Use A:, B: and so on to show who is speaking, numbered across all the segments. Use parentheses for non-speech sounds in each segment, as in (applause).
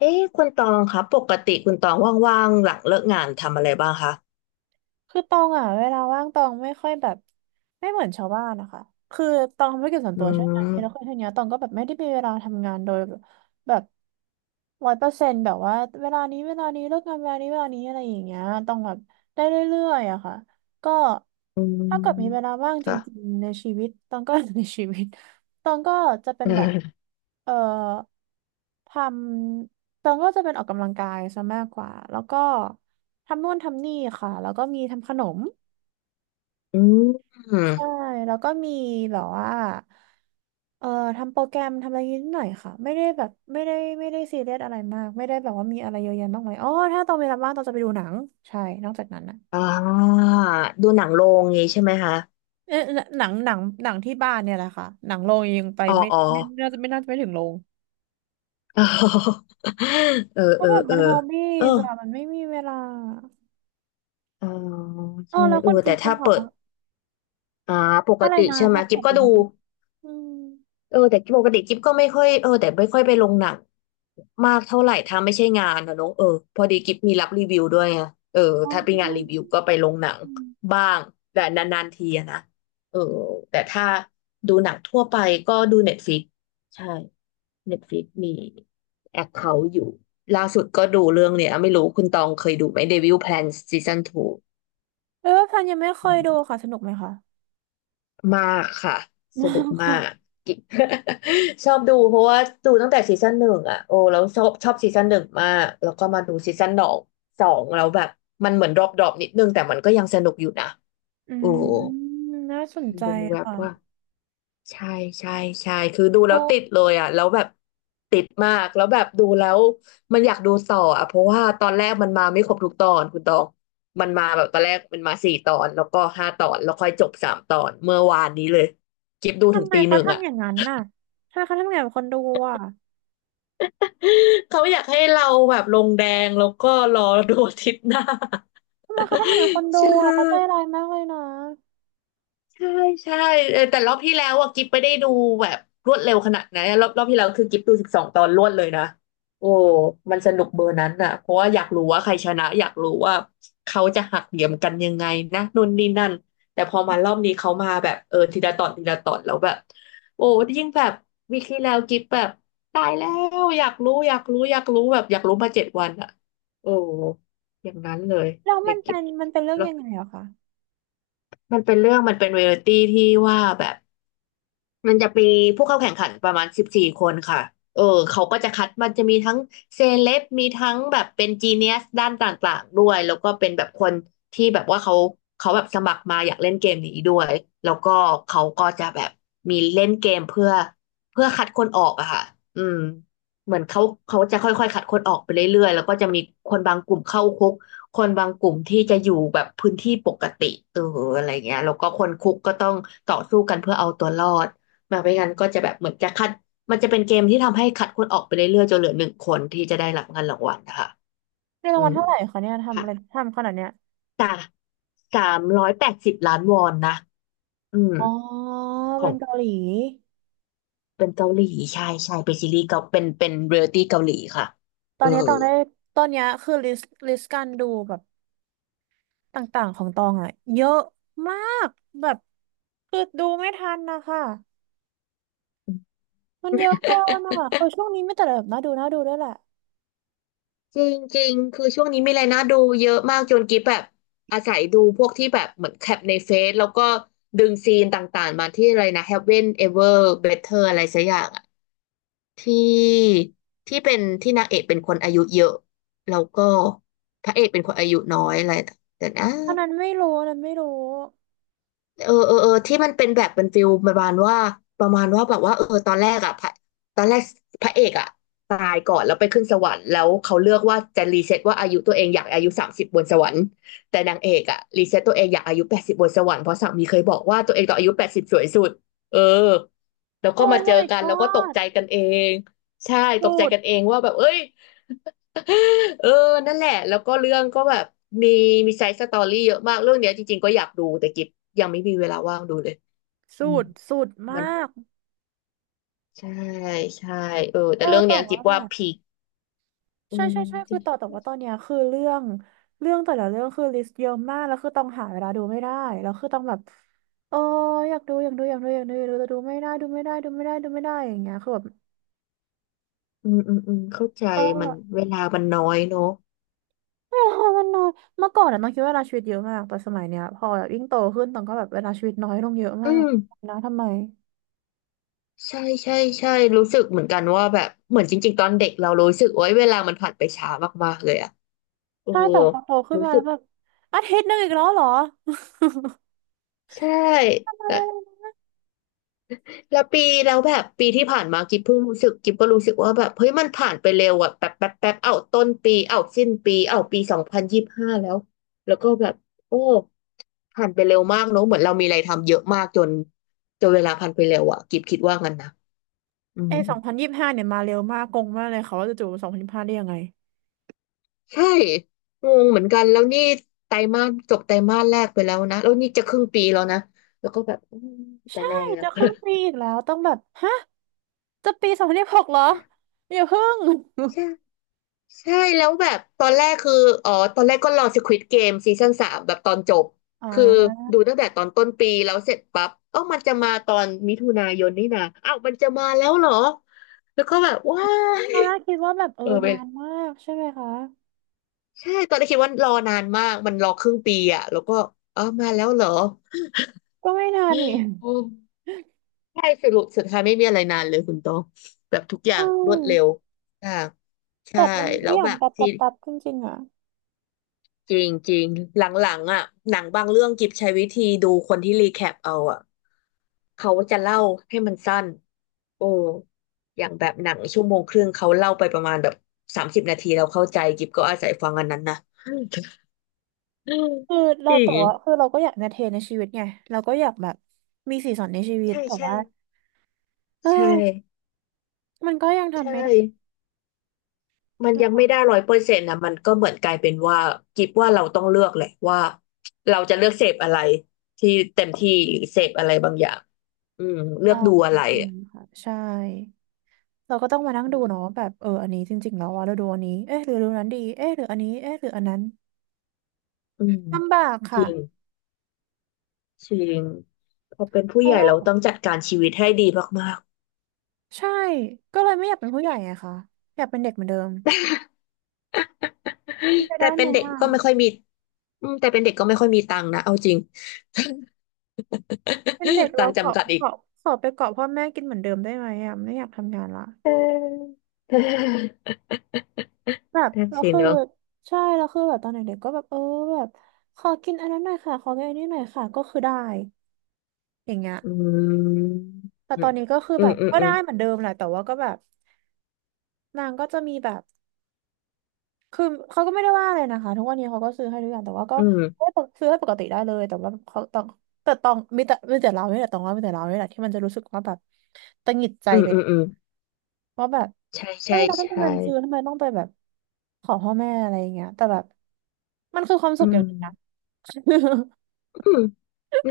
A: เอ๊ะคุณตองคะปกติคุณตองว่างๆหลังเลิกงานทำอะไรบ้างคะ
B: คือตองอ่ะเวลาว่างตองไม่ค่อยแบบไม่เหมือนชาวบ้านนะคะคือตองทำธุรกิจส่วน
A: อื
B: ตัวใช่ไหมแล้วคือ
A: ม
B: ทีเนี้ยตองก็แบบไม่ได้มีเวลาทำงานโดยแบบ100%แบบว่าเวลานี้เวลานี้เลิกงานเวลานี้เวลานี้อะไรอย่างเงี้ยตองแบบได้เรื่อยๆอะค่ะก็
A: อื
B: ถ้าเกิดมีเวลา
A: ม
B: ว่างจ
A: ค่ะ (laughs)
B: ริงๆในชีวิตตองก็ (laughs) ในชีวิตตองก็จะเป็
A: เ
B: นแบบ
A: ออ
B: เอ่อทำตองก็จะเป็นออกกำลังกายซะมากกว่าแล้วก็ ทำนู่นทำนี่ค่ะแล้วก็มีทำขนม
A: อืม
B: ใช่แล้วก็มีแบบว่าเอ่อทำโปรแกรมทำอะไรนิดหน่อยค่ะไม่ได้แบบไม่ได้ไม่ได้ซีเรียสอะไรมากไม่ได้แบบว่ามีอะไรเยอะแยะมากมายอ๋อถ้าตอนเวลาว่างตอนจะไปดูหนังใช่นอกจากนั้นนะ
A: อ่าดูหนังโรงงี้ใช่ไหมคะ
B: เอ๊ะหนังที่บ้านเนี่ยแหละค่ะหนังโรงยังไป
A: อ๋อ
B: ไม่
A: อ๋อ
B: ไม่น่าจะไม่น่าจะไม่ถึงโรง
A: อ๋อ (laughs) เออ
B: เพ
A: เอ
B: ราะ
A: อ
B: แบบ
A: เอ
B: มั
A: อ
B: นฮอบบี้
A: เออ
B: จ้ะมันไม่มีเวลา
A: อ๋อ
B: อ๋อ
A: ใช่
B: แล้ว
A: เอ
B: คุ
A: อ
B: ณกิ
A: แต่
B: ฟต์
A: ถ้า
B: ล่ะคะ
A: เปิดอ่าปก
B: อะไร
A: ติ
B: นะ
A: ใช่ไหม
B: ถ้าต
A: กิ
B: อ
A: ฟ
B: บอ
A: ก็
B: ยู่
A: ดู
B: บ้างอืม
A: เออแต่ปกติกิ๊บก็ไม่ค่อยเออแต่ไม่ค่อยไปลงหนังมากเท่าไหร่ถ้าไม่ใช่งานนะเนอะเออพอดีกิ๊บมีรับรีวิวด้วยไงเออ
B: อ๋อ
A: ถ้าเป็นงานรีวิวก็ไปลงหนังบ้างแต่นานๆทีอะนะเออแต่ถ้าดูหนังทั่วไปก็ดูเน็ตฟ i ิกใช่เน็ตฟลิกมีแอคเคาท์อยู่ล่าสุดก็ดูเรื่องเนี้ยไม่รู้คุณตองเคยดูไหม Devil Plans Season 2
B: เออพันยังไม่เคยดูค่ะสนุกไหมคะ
A: มากค่ะส
B: มา
A: นุก
B: ก
A: มา
B: ค่ะ
A: ก (laughs) กิ๊ก (laughs) ชอบดูเพราะว่าดูตั้งแต่ซีซั่นหนึ่งอ่ะโอ้แล้วชอบซีซั่นหนึ่งมากแล้วก็มาดูซีซั่นสองแล้วแบบมันเหมือนดรอปนิดนึงแต่มันก็ยังสนุกอยู่นะ
B: อื
A: โอ้
B: มน่าสนใจ
A: ดูแบบ
B: ค่ะ
A: ว่า ใช่ใช่ใช่คือดูแล้
B: โอ้
A: วติดเลยอ่ะแล้วแบบติดมากแล้วแบบดูแล้วมันอยากดูต่ออ่ะเพราะว่าตอนแรกมันมาไม่ครบทุกตอนคุณตองมันมาแบบตอนแรกมันมาสี่ตอนแล้วก็ห้าตอนแล้วค่อยจบสามตอนเมื่อวานนี้เลยกิฟดูถึ
B: ทำ
A: ง
B: ไม
A: ตีห
B: เขา
A: นึ่งอ่ะ
B: ทำอย่างนั้นน่ะทำไมเขาทำอย่างนั้นกับคนดูอ่ะ
A: เขาอยากให้เราแบบลงแดงแล้วก็รอดูอาทิตย์หน้า
B: ทำไมเขาทำอย่างนั้นกับคน
A: (laughs)
B: ดู
A: ใช่
B: อ่ะเขาใจร้ายมากเลยนะ
A: ใช่ใช่เออแต่รอบที่แล้วอ่ะกิ๊บไม่ได้ดูแบบรวดเร็วขนาดนั้นรอบที่แล้วคือกิ๊บดูสิบสองตอนรวดเลยนะโอ้มันสนุกเบอร์นั้นอ่ะเพราะว่าอยากรู้ว่าใครชนะอยากรู้ว่าเขาจะหักเหลี่ยมกันยังไงนะนู่นนี่นั่นแต่พอมารอบนี้เขามาแบบเออทีละตอนทีละตอนแล้วแบบโอ้ยิ่งแบบวีคที่แล้วกิ๊บแบบตายแล้วอยากรู้แบบอยากรู้มาเจ็ดวันอ่ะโอ้อย่างนั้นเลย
B: แล้ว
A: เด็
B: มั
A: ก
B: น
A: กิ๊
B: เป็
A: บ
B: นมันเป็นเรื่อง
A: แล้ว
B: ยังไงอะคะ
A: มันเป็นเรื่องมันเป็นเรียลตี้ที่ว่าแบบ มันจะมีผู้เข้าแข่งขันประมาณสิบสี่คนค่ะเออเขาก็จะคัดมันจะมีทั้งเซเลบมีทั้งแบบเป็นจีเนียสด้านต่างๆด้วยแล้วก็เป็นแบบคนที่แบบว่าเขาแบบสมัครมาอยากเล่นเกมนี้ด้วยแล้วก็เขาก็จะแบบมีเล่นเกมเพื่อคัดคนออกอะค่ะอืมเหมือนเขาเขาจะค่อยๆคัดคนออกไปเรื่อยๆแล้วก็จะมีคนบางกลุ่มเข้าคุกคนบางกลุ่มที่จะอยู่แบบพื้นที่ปกติเอออะไรเงี้ยแล้วก็คนคุกก็ต้องต่อสู้กันเพื่อเอาตัวรอด แบบไม่งั้นก็จะแบบเหมือนจะคัดมันจะเป็นเกมที่ทำให้คัดคนออกไปเรื่อยๆจนเหลือหนึ่งคนที่จะได้รับเงินรางวัลนะคะ
B: ในรา
A: อื
B: งวัล
A: ม
B: เท่าไหร่คะเนี่ยทำอะไร
A: ค่ะ
B: ทำขนาดเนี้ย
A: จากสามร้อยแปดสิบล้านวอนนะอืม
B: อ๋อ
A: ข
B: เป็
A: อ
B: น
A: ง
B: เกาหลี
A: เป็นเกาหลีใช่เป็นซีรีส์เกาเป็นเรียลตี้เกาหลีค่ะ
B: ตอ
A: เอ
B: น
A: อ
B: นี้ตองได้ตอนเนี้ยคือลิสต์การดูแบบต่างๆของตองอ่ะเยอะมากแบบคือดูไม่ทันนะคะ มันเยอะเกินอ่ะเออช่วงนี้ไม่แต่แบบน่าดูน่าดูด้วยแหละ
A: จริงจริงคือช่วงนี้มีอะไรน่าดูเยอะมากจนกิ๊บแบบอาศัยดูพวกที่แบบเหมือนแคปในเฟซแล้วก็ดึงซีนต่างๆมาที่อะไรนะ Heaven Ever Better อะไรสักอย่างอะ ที่ที่เป็นที่นางเอกเป็นคนอายุเยอะแล้วก็พระเอกเป็นคนอายุน้อยอะไรแต่นะ
B: อันนั้นไม่รู้อันนั้นไม่รู้
A: เออที่มันเป็นแบบเป็นฟิลประมาณว่าประมาณว่าแบบว่าเออตอนแรกอ่ะพระตอนแรกพระเอกอ่ะตายก่อนแล้วไปขึ้นสวรรค์แล้วเขาเลือกว่าจะรีเซ็ตว่าอายุตัวเองอยากอายุสามสิบบนสวรรค์แต่นางเอกอ่ะรีเซ็ตตัวเองอยากอายุแปดสิบบนสวรรค์เพราะสามีเคยบอกว่าตัวเองตอนอายุแปดสิบสวยสุดเออแล้วก็
B: โอ้
A: มาเจอ
B: my
A: กันแล้วก็ตก
B: god
A: ใจกันเองใช่ต
B: สุ
A: กใจ
B: ด
A: กันเองว่าแบบเอ้ย (laughs) เออนั่นแหละแล้วก็เรื่องก็แบบมีมีไซส์สตอรี่เยอะมากเรื่องเนี้ยจริงๆก็อยากดูแต่กิฟยังไม่มีเวลาว่างดูเลยอื
B: สุ
A: ม
B: ดสุดม
A: มัน
B: าก
A: ใช่ใช่เออ
B: เอ
A: แต่
B: อ
A: เรื่อง
B: แต่
A: เนี้ยกิ
B: ว่า
A: ฟ
B: แบ
A: ว่า
B: บ
A: พีคอื
B: ใช่
A: ม
B: ใช่ใช่
A: จ
B: คื
A: ริ
B: อต่อ
A: ง
B: แต่ว่าตอนเนี้ยคือเรื่องเรื่องแต่ละเรื่องคือลิสต์เยอะมากแล้วคือต้องหาเวลาดูไม่ได้แล้วคือต้องแบบเอออยากดูอยากดูอยากดูอยากดูอยากดูแต่ดูไม่ได้ดูไม่ได้ดูไม่ได้ดูไม่ได้อย่างเงี้ยคือแบบ
A: อืมเข้าใจ
B: ก็เว
A: มั
B: ล
A: นเวลามันน้อยเนอะ
B: ามันน้อยเมื่อก่อนอะน้องคิดว่าเวลาชีวิตเยอะมากแต่สมัยเนี้ยพอแบบยิ่งโตขึ้นต้องก็แบบเวลาชีวิตน้อยลงเยอะ
A: อื
B: มาก
A: ม
B: นะทำไม
A: ใช่ใช่ใช่รู้สึกเหมือนกันว่าแบบเหมือนจริงๆตอนเด็กเรารู้สึกโอ้ยเวลามันผ่านไปช้ามากๆเลยอะเออ
B: ใช่แต่พอโตขึ้น
A: รู้
B: มา
A: สึ
B: แล้
A: ก
B: วแบบอาทิตย์หนึงอีกแล้วเหรอ
A: ใช่
B: (laughs) อะไร
A: แล้วปีแล้วแบบปีที่ผ่านมากิ๊บรู้สึกว่าแบบเฮ้ยมันผ่านไปเร็วอะแบบแป๊บเอาต้นปีเอาสิ้นปีเอาปี2025แล้วแล้วก็แบบโอ้ผ่านไปเร็วมากเนอะเหมือนเรามีอะไรทำเยอะมากจนเวลาผ่านไปเร็วอะกิ๊บคิดว่างั้นนะอื
B: ไอ
A: ม
B: 2025เนี่ยมาเร็วมากงงมากเลยเขาว่าจะจู่สองพันยี่สิบห้าได้ยังไง
A: ใช่งงเหมือนกันแล้วนี่ไตรมาสแรกไปแล้วนะแล้วนี่จะครึ่งปีแล้วนะแล้วก็แบบอืมไป
B: ใช่
A: แล้ว
B: จะครึ่งปีอีกแล้วต้องแบบฮะจะปี2026เหรออย่าเพิ่ง
A: ใช่ ใช่แล้วแบบตอนแรกคืออ๋อตอนแรกก็รอ Squid Game ซีซั่น3แบบตอนจบ
B: (laughs) อ่
A: คือ
B: า
A: ดูตั้งแต่ตอนต้นปีแล้วเสร็จปั๊บเอ้ามันจะมาตอนมิถุนายนนี่นะอ้าวมันจะมาแล้วเหรอแล้วก็แบบว้า
B: ต
A: ย
B: อนแรกคิดว่าแบบเออ
A: เออเป็
B: นา
A: น
B: นมากใช่ไหมคะ
A: ใช่ตอนแรกคิดว่ารอนานมากมันรอครึ่งปีอะแล้วก็อ้าวมาแล้วเหรอ
B: ก็ไม่นานนี่
A: โอ้ใช่สรุปสุดท้ายไม่มีอะไรนานเลยคุณโตองแบบทุกอย่า
B: อื
A: งรวดเร็ว
B: ม
A: อ่า
B: แบ
A: ใช่
B: บมัน
A: แล้
B: ไม่
A: ว
B: ยอ
A: แบ
B: ม
A: บ
B: ปรับป
A: ซี
B: รับปรับจริงๆอ่ะ
A: จริงจริงหลังๆอ่ะหนังบางเรื่องกิบใช้วิธีดูคนที่รีแคปเอาอ่ะเขาจะเล่าให้มันสั้นโอ้อย่างแบบหนังชั่วโมงครึ่งเขาเล่าไปประมาณแบบ30 นาทีเราเข้าใจกิบก็อาศัยฟังอันนั้นนะ (laughs)
B: คือ
A: จ
B: เรา
A: ริ
B: แต่ว่า
A: ง
B: คือเราก็อยากเอนเตอร์เทนในชีวิตไงเราก็อยากแบบมีสีสันในชีวิต
A: ใช่
B: แต่
A: ใช่
B: ว่าเอ
A: ใช
B: อ
A: ่
B: มันก็ยัง
A: ใช
B: ทำไม่ได
A: ่มันยังไม่
B: ้
A: ได้100%นะมันก็เหมือนกลายเป็นว่ากิบว่าเราต้องเลือกแหละว่าเราจะเลือกเสพอะไรที่เต็มที่หรือเสพอะไรบางอย่างอืมเลื
B: อ๋
A: อ
B: อ
A: กดู
B: จ
A: อะไร
B: ริง
A: อะ
B: ๆค่ะใช่เราก็ต้องมานั่งดูเนาะแบบเอออันนี้จริงๆแล้วว่าเราดูอันนี้เอ๊ะหรือดูนั้นดีเอ๊ะหรืออันนี้เอ๊ะหรืออันนั้น
A: อืม
B: ลำบาก
A: จ
B: ค่ะ
A: ริงจริงพอเป็นผู้
B: เพ
A: ให
B: ราะ
A: ญ่
B: ว่า
A: เราต้องจัดการชีวิตให้ดีมาก
B: ใช่ก็เลยไม่อยากเป็นผู้ใหญ่ไงคะอยากเป็นเด็กเหมือนเดิม
A: ๆ
B: มันจะ
A: (laughs) แต่
B: ได้
A: แต่เป็
B: ไหม
A: นเด็ก
B: อ่ะ
A: ก็ไม่ค่อยมีอืมแต่เป็นเด็กก็ไม่ค่อยมีตังค์นะเอาจริง
B: เป็นเด็ก
A: (laughs) ตั
B: เรา
A: งค์
B: เกาะ
A: จำกัดอีก
B: เกาะขอไปเกาะพ่อแม่กินเหมือนเดิมได้ไหมอ่ะไม่อยากทำงานละ
A: (laughs) เออเออ
B: แบบ
A: นั่น
B: เรา
A: สิ
B: คือ
A: เนอะ
B: ใช่เราคือแบบตอนเด็กๆก็แบบเออแบบขอกินอันนั้นหน่อยค่ะขอกินอันนี้หน่อยค่ะก็คือได้อย่างเงี้ย
A: อืม
B: แต่
A: อื
B: ตอ
A: ม
B: นนี้ก็คือ
A: อื
B: แบ
A: ม
B: บ
A: อืม
B: ก็
A: อื
B: ได้
A: ม
B: เหมือนเดิมแหละแต่ว่าก็แบบ นางก็จะมีแบบคือเขาก็ไม่ได้ว่าอะไรนะคะทุกวันนี้เขาก็ซื้อให้ทุกอย่างแต่ว่าก็
A: อื
B: ให้
A: ม
B: ซื้อให้ปกติได้เลยแต่ว่าเขาต้องแต่ต้องมีแต่มีแต่เราเนี่ยแหละต้องว่ามีแต่เราเนี่ยแหละที่มันจะรู้สึกว่าแบบตังหงิดใจ
A: อืม
B: ไป
A: อืมอืม
B: ว่าแบบ
A: ใช่
B: เฮ้
A: ใช่
B: ยเราต้องมี
A: ใช่
B: เงินซื้อทำไมต้องไปแบบขอพ่อแม่อะไรอย่างเงี้ยแต่แบบมันคือความ
A: อื
B: สุขอย่า
A: ม
B: งหนึงนะ
A: อืม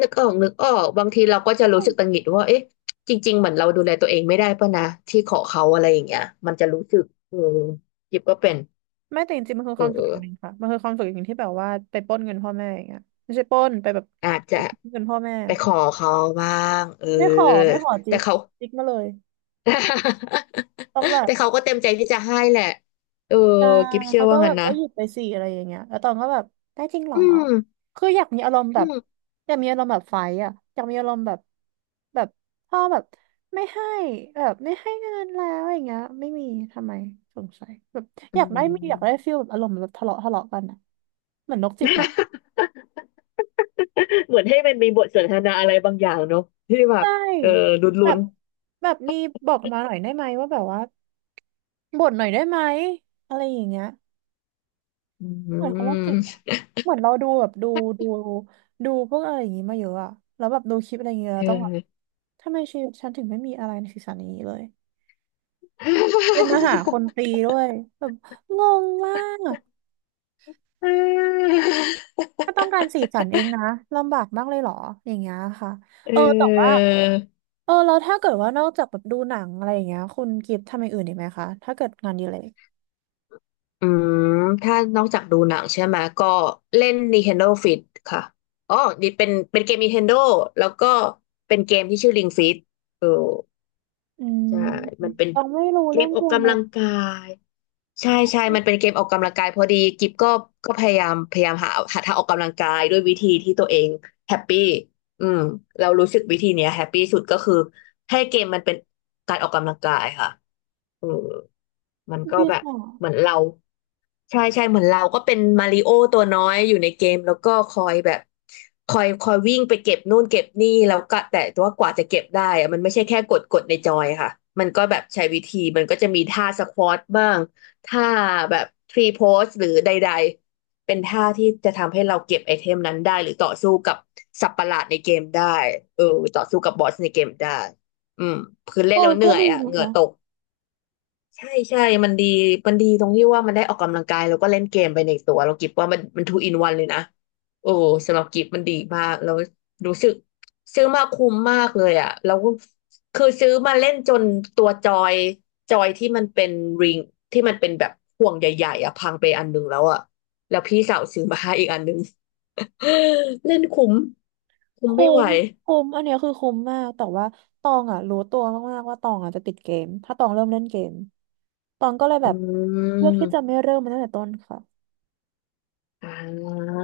A: นึกออกนึกออกบางทีเราก็จะรู้สึกตังหงิดว่าเอ๊ะจริงๆเหมือนเราดูแลตัวเองไม่ได้ป่ะนะที่ขอเขาอะไรอย่างเงี้ยมันจะรู้สึกเออยิบก็เป็น
B: (laughs) ไม่แต่จริงๆมันคือ
A: เอ
B: ความสุขอ
A: อ
B: ย่างหนึ่งค่ะมันคือความสุขอย่างหนึ่งที่แบบว่าไปปล้นเงินพ่อแม่อย่างเงี้ยไม่ใช่ปล้นไปแบบ
A: อาจจะ
B: เงินพ่อแม่
A: ไปขอเขาบ้างเออ
B: ไม่ขอไม่ขอจิ
A: แต่
B: ก
A: เขา
B: จิกมาเลยต้องแบ
A: (laughs)
B: บ
A: แต่เขาก็เต็มใจที่จะให้แหละเออ
B: ใช่
A: กิฟเชื่อ
B: เขาก็
A: ว่า
B: แบ
A: งั้น
B: บ
A: นะ
B: ก็หยุดไปสี่อะไรอย่างเงี้ยแล้วตองก็แบบได้จริงเหร
A: อื
B: อ
A: ม
B: คืออยากมีอารมณ์แบ
A: อื
B: บ
A: ม (laughs)
B: อยากมีอารมณ์แบบไฟท์อ่ะอยากมีอารมณ์แบบแบบพ่อแบบไม่ให้แบบไม่ให้เงินแล้วอย่างเงี้ยไม่มีทำไมสงสัยแบบ
A: อื
B: อยากได้มีอยากได้
A: ม
B: ฟีลแบบอารมณ์แบบทะเลาะทะเลาะกันอ่ะเหมือนนกจิตเนาะ
A: เหมือนให้มันมีบทสนทนาอะไรบางอย่างเนอะที่แบบ
B: ใช่
A: เออ
B: แบ
A: ลุ้น
B: บแบบมีบอกมาหน่อยได้ไหมว่าแบบว่าบ่นหน่อยได้ไหมอะไรอย่างเงี้ย
A: ๆอื
B: เหมือนคนโรคจิตเห
A: ม
B: อะเหมือนเราดูแบบดูดูดูพวกอะไรอย่างงี้มาเยอะอะแล้วแบบดูคลิปอะไรอย่างเงี้ย
A: เอ
B: เราต้องแบบ
A: อ
B: ทำไมชีวิตฉันถึงไม่มีอะไรในศีรษะนี้เลยเป็นมาหาคน
A: (laughs)
B: ตีด้วยแบบงงมาก
A: เออ
B: ถ้าต้องการสีสันเองนะลำบากมากเลยเหรออย่างเงี้ยค่ะเออแต่ว่าเออแล้วถ้าเกิดว่านอกจากแบบดูหนังอะไรอย่างเงี้ยคุณกิฟต์ทำอย่างอื่นอีกไหมคะถ้าเกิดงานอดีเลย
A: อืมถ้านอกจากดูหนังใช่ไหม ก็เล่น Nintendo Fit ค่ะอ๋อดีเป็นเกม Nintendo แล้วก็เป็นเกมที่ชื่อ Ring Fit เออ
B: อืม
A: ใช่มันเป็น
B: ยังไม่รู้
A: เก
B: เรื่
A: ม
B: อง
A: อ
B: เพ
A: อ
B: ล
A: ก
B: งเล
A: กำลั
B: ย
A: งกาย ใช่ใช่มันเป็นเกมออกกำลังกายพอดีกิฟก็ก็พยายามหาทางออกกำลังกายด้วยวิธีที่ตัวเองแฮปปี้อืมเรารู้สึกวิธีเนี้ยแฮปปี้สุดก็คือให้เกมมันเป็นการออกกำลังกายค่ะเออมมัน
B: (laughs)
A: ก็
B: บิ
A: แบ
B: ส
A: บ
B: เนส
A: เหมือนเราใช่ใช่เหมือนเราก็เป็นมาริโอตัวน้อยอยู่ในเกมแล้วก็คอยแบบคอยวิ่งไปเก็บนู่นเก็บนี่แล้วก็แต่ว่ากว่าจะเก็บได้อะมันไม่ใช่แค่กดในจอยค่ะมันก็แบบใช้วิธีมันก็จะมีท่าสควอตบ้าง ท่าแบบพรีโพสหรือใดๆ เป็นท่าที่จะทำให้เราเก็บไอเทมนั้นได้หรือต่อสู้กับสัตว์ประหลาดในเกมได้เออต่อสู้กับบอสในเกมได้อืมคือเล่
B: เอ
A: นแล้
B: อ
A: วเห
B: ก็
A: นื่อย
B: ดี
A: อ่ะ
B: นะ
A: เหงื่อ
B: คะ
A: ตก ใช่ใช่มันดีมันดีตรงที่ว่ามันได้ออกกำลังกายแล้วก็เล่นเกมไปในตัวเรากิบว่ามันทูอินวันเลยนะโอ้สำหรับกิบมันดีมากแล้วรู้สึกซื้อมาคุ้มมากเลยอ่ะแล้วก็คือซื้อมาเล่นจนตัวจอยที่มันเป็นริงที่มันเป็นแบบห่วงใหญ่ๆอ่ะพังไปอันหนึงแล้วอ่ะแล้วพี่สาวซื้อมาให้อีกอันหนึง (laughs) เล่นคุ้มคุ้ม
B: คุ้
A: ไม่ไหว
B: มคุ้มอันเนี้ยคือคุ้มมากแต่ว่าตองอ่ะรู้ตัวมากๆว่าตองอ่ะจะติดเกมถ้าตองเริ่มเล่นเกมตองก็เลย
A: อื
B: แบบเลือกที่จะไม่
A: ม
B: เริ่มมันตั้งแต่ต้นค่ะ
A: อ่าอื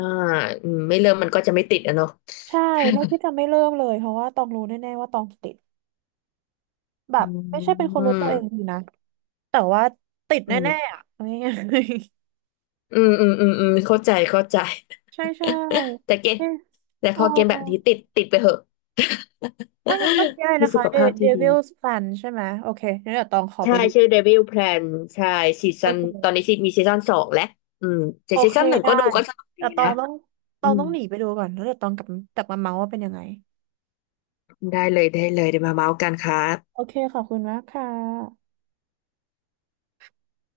A: มไม่เริ่มมันก็จะไม่ติดอะเนาะ
B: ใช่เลือกที่จะไม่เริ่มเลยเพราะว่าตองรู้แน่ๆว่าตองจะติดแบ
A: อื
B: บไม่ใช่เป็นค
A: ม
B: นรู้ตัวเองดี
A: อ
B: นะแต่ว่าติด
A: ื
B: แน่
A: ม
B: ๆอ่ะเอาง่าย
A: อืม อืม อืม อืมเข้าใจเข้าใจ
B: ๆ (laughs) ใช่ใช่
A: (laughs) แต่เกม
B: เนี่ย
A: แต่
B: เอ
A: พ
B: อ
A: อเกมแบบนี้ติด ติดไปเหอะ
B: ถ้างั้นเมื่อกี้อะไร
A: (laughs) มี
B: นะ
A: สุ
B: คะ
A: ข
B: The
A: ภาพที่ดี
B: Devil's Plan ใช่ไหมโอเคงั้นเดี๋ยวตองขอไป
A: ใช่
B: ดู
A: ชื่อ Devil Plan ใช่ซี
B: โอ
A: ซันตอน
B: เค
A: นี้ซีมีซีซันสองแล้วอืมแต่
B: โอ
A: ซี
B: เค
A: ซันหนึ่ง
B: ได้
A: ก็ดูก็สนุกดี
B: แต่ตอ
A: นะ
B: งต้อง
A: อืม
B: หนีไปดูก่อนแล้วเดี๋ยวตองกลับกลับมาเมาส์ว่าเป็นยังไง
A: ได้เลย ได้เลยเดี๋ยวมาเมาส์กันครับ
B: โอเคขอบคุณมากค่ะ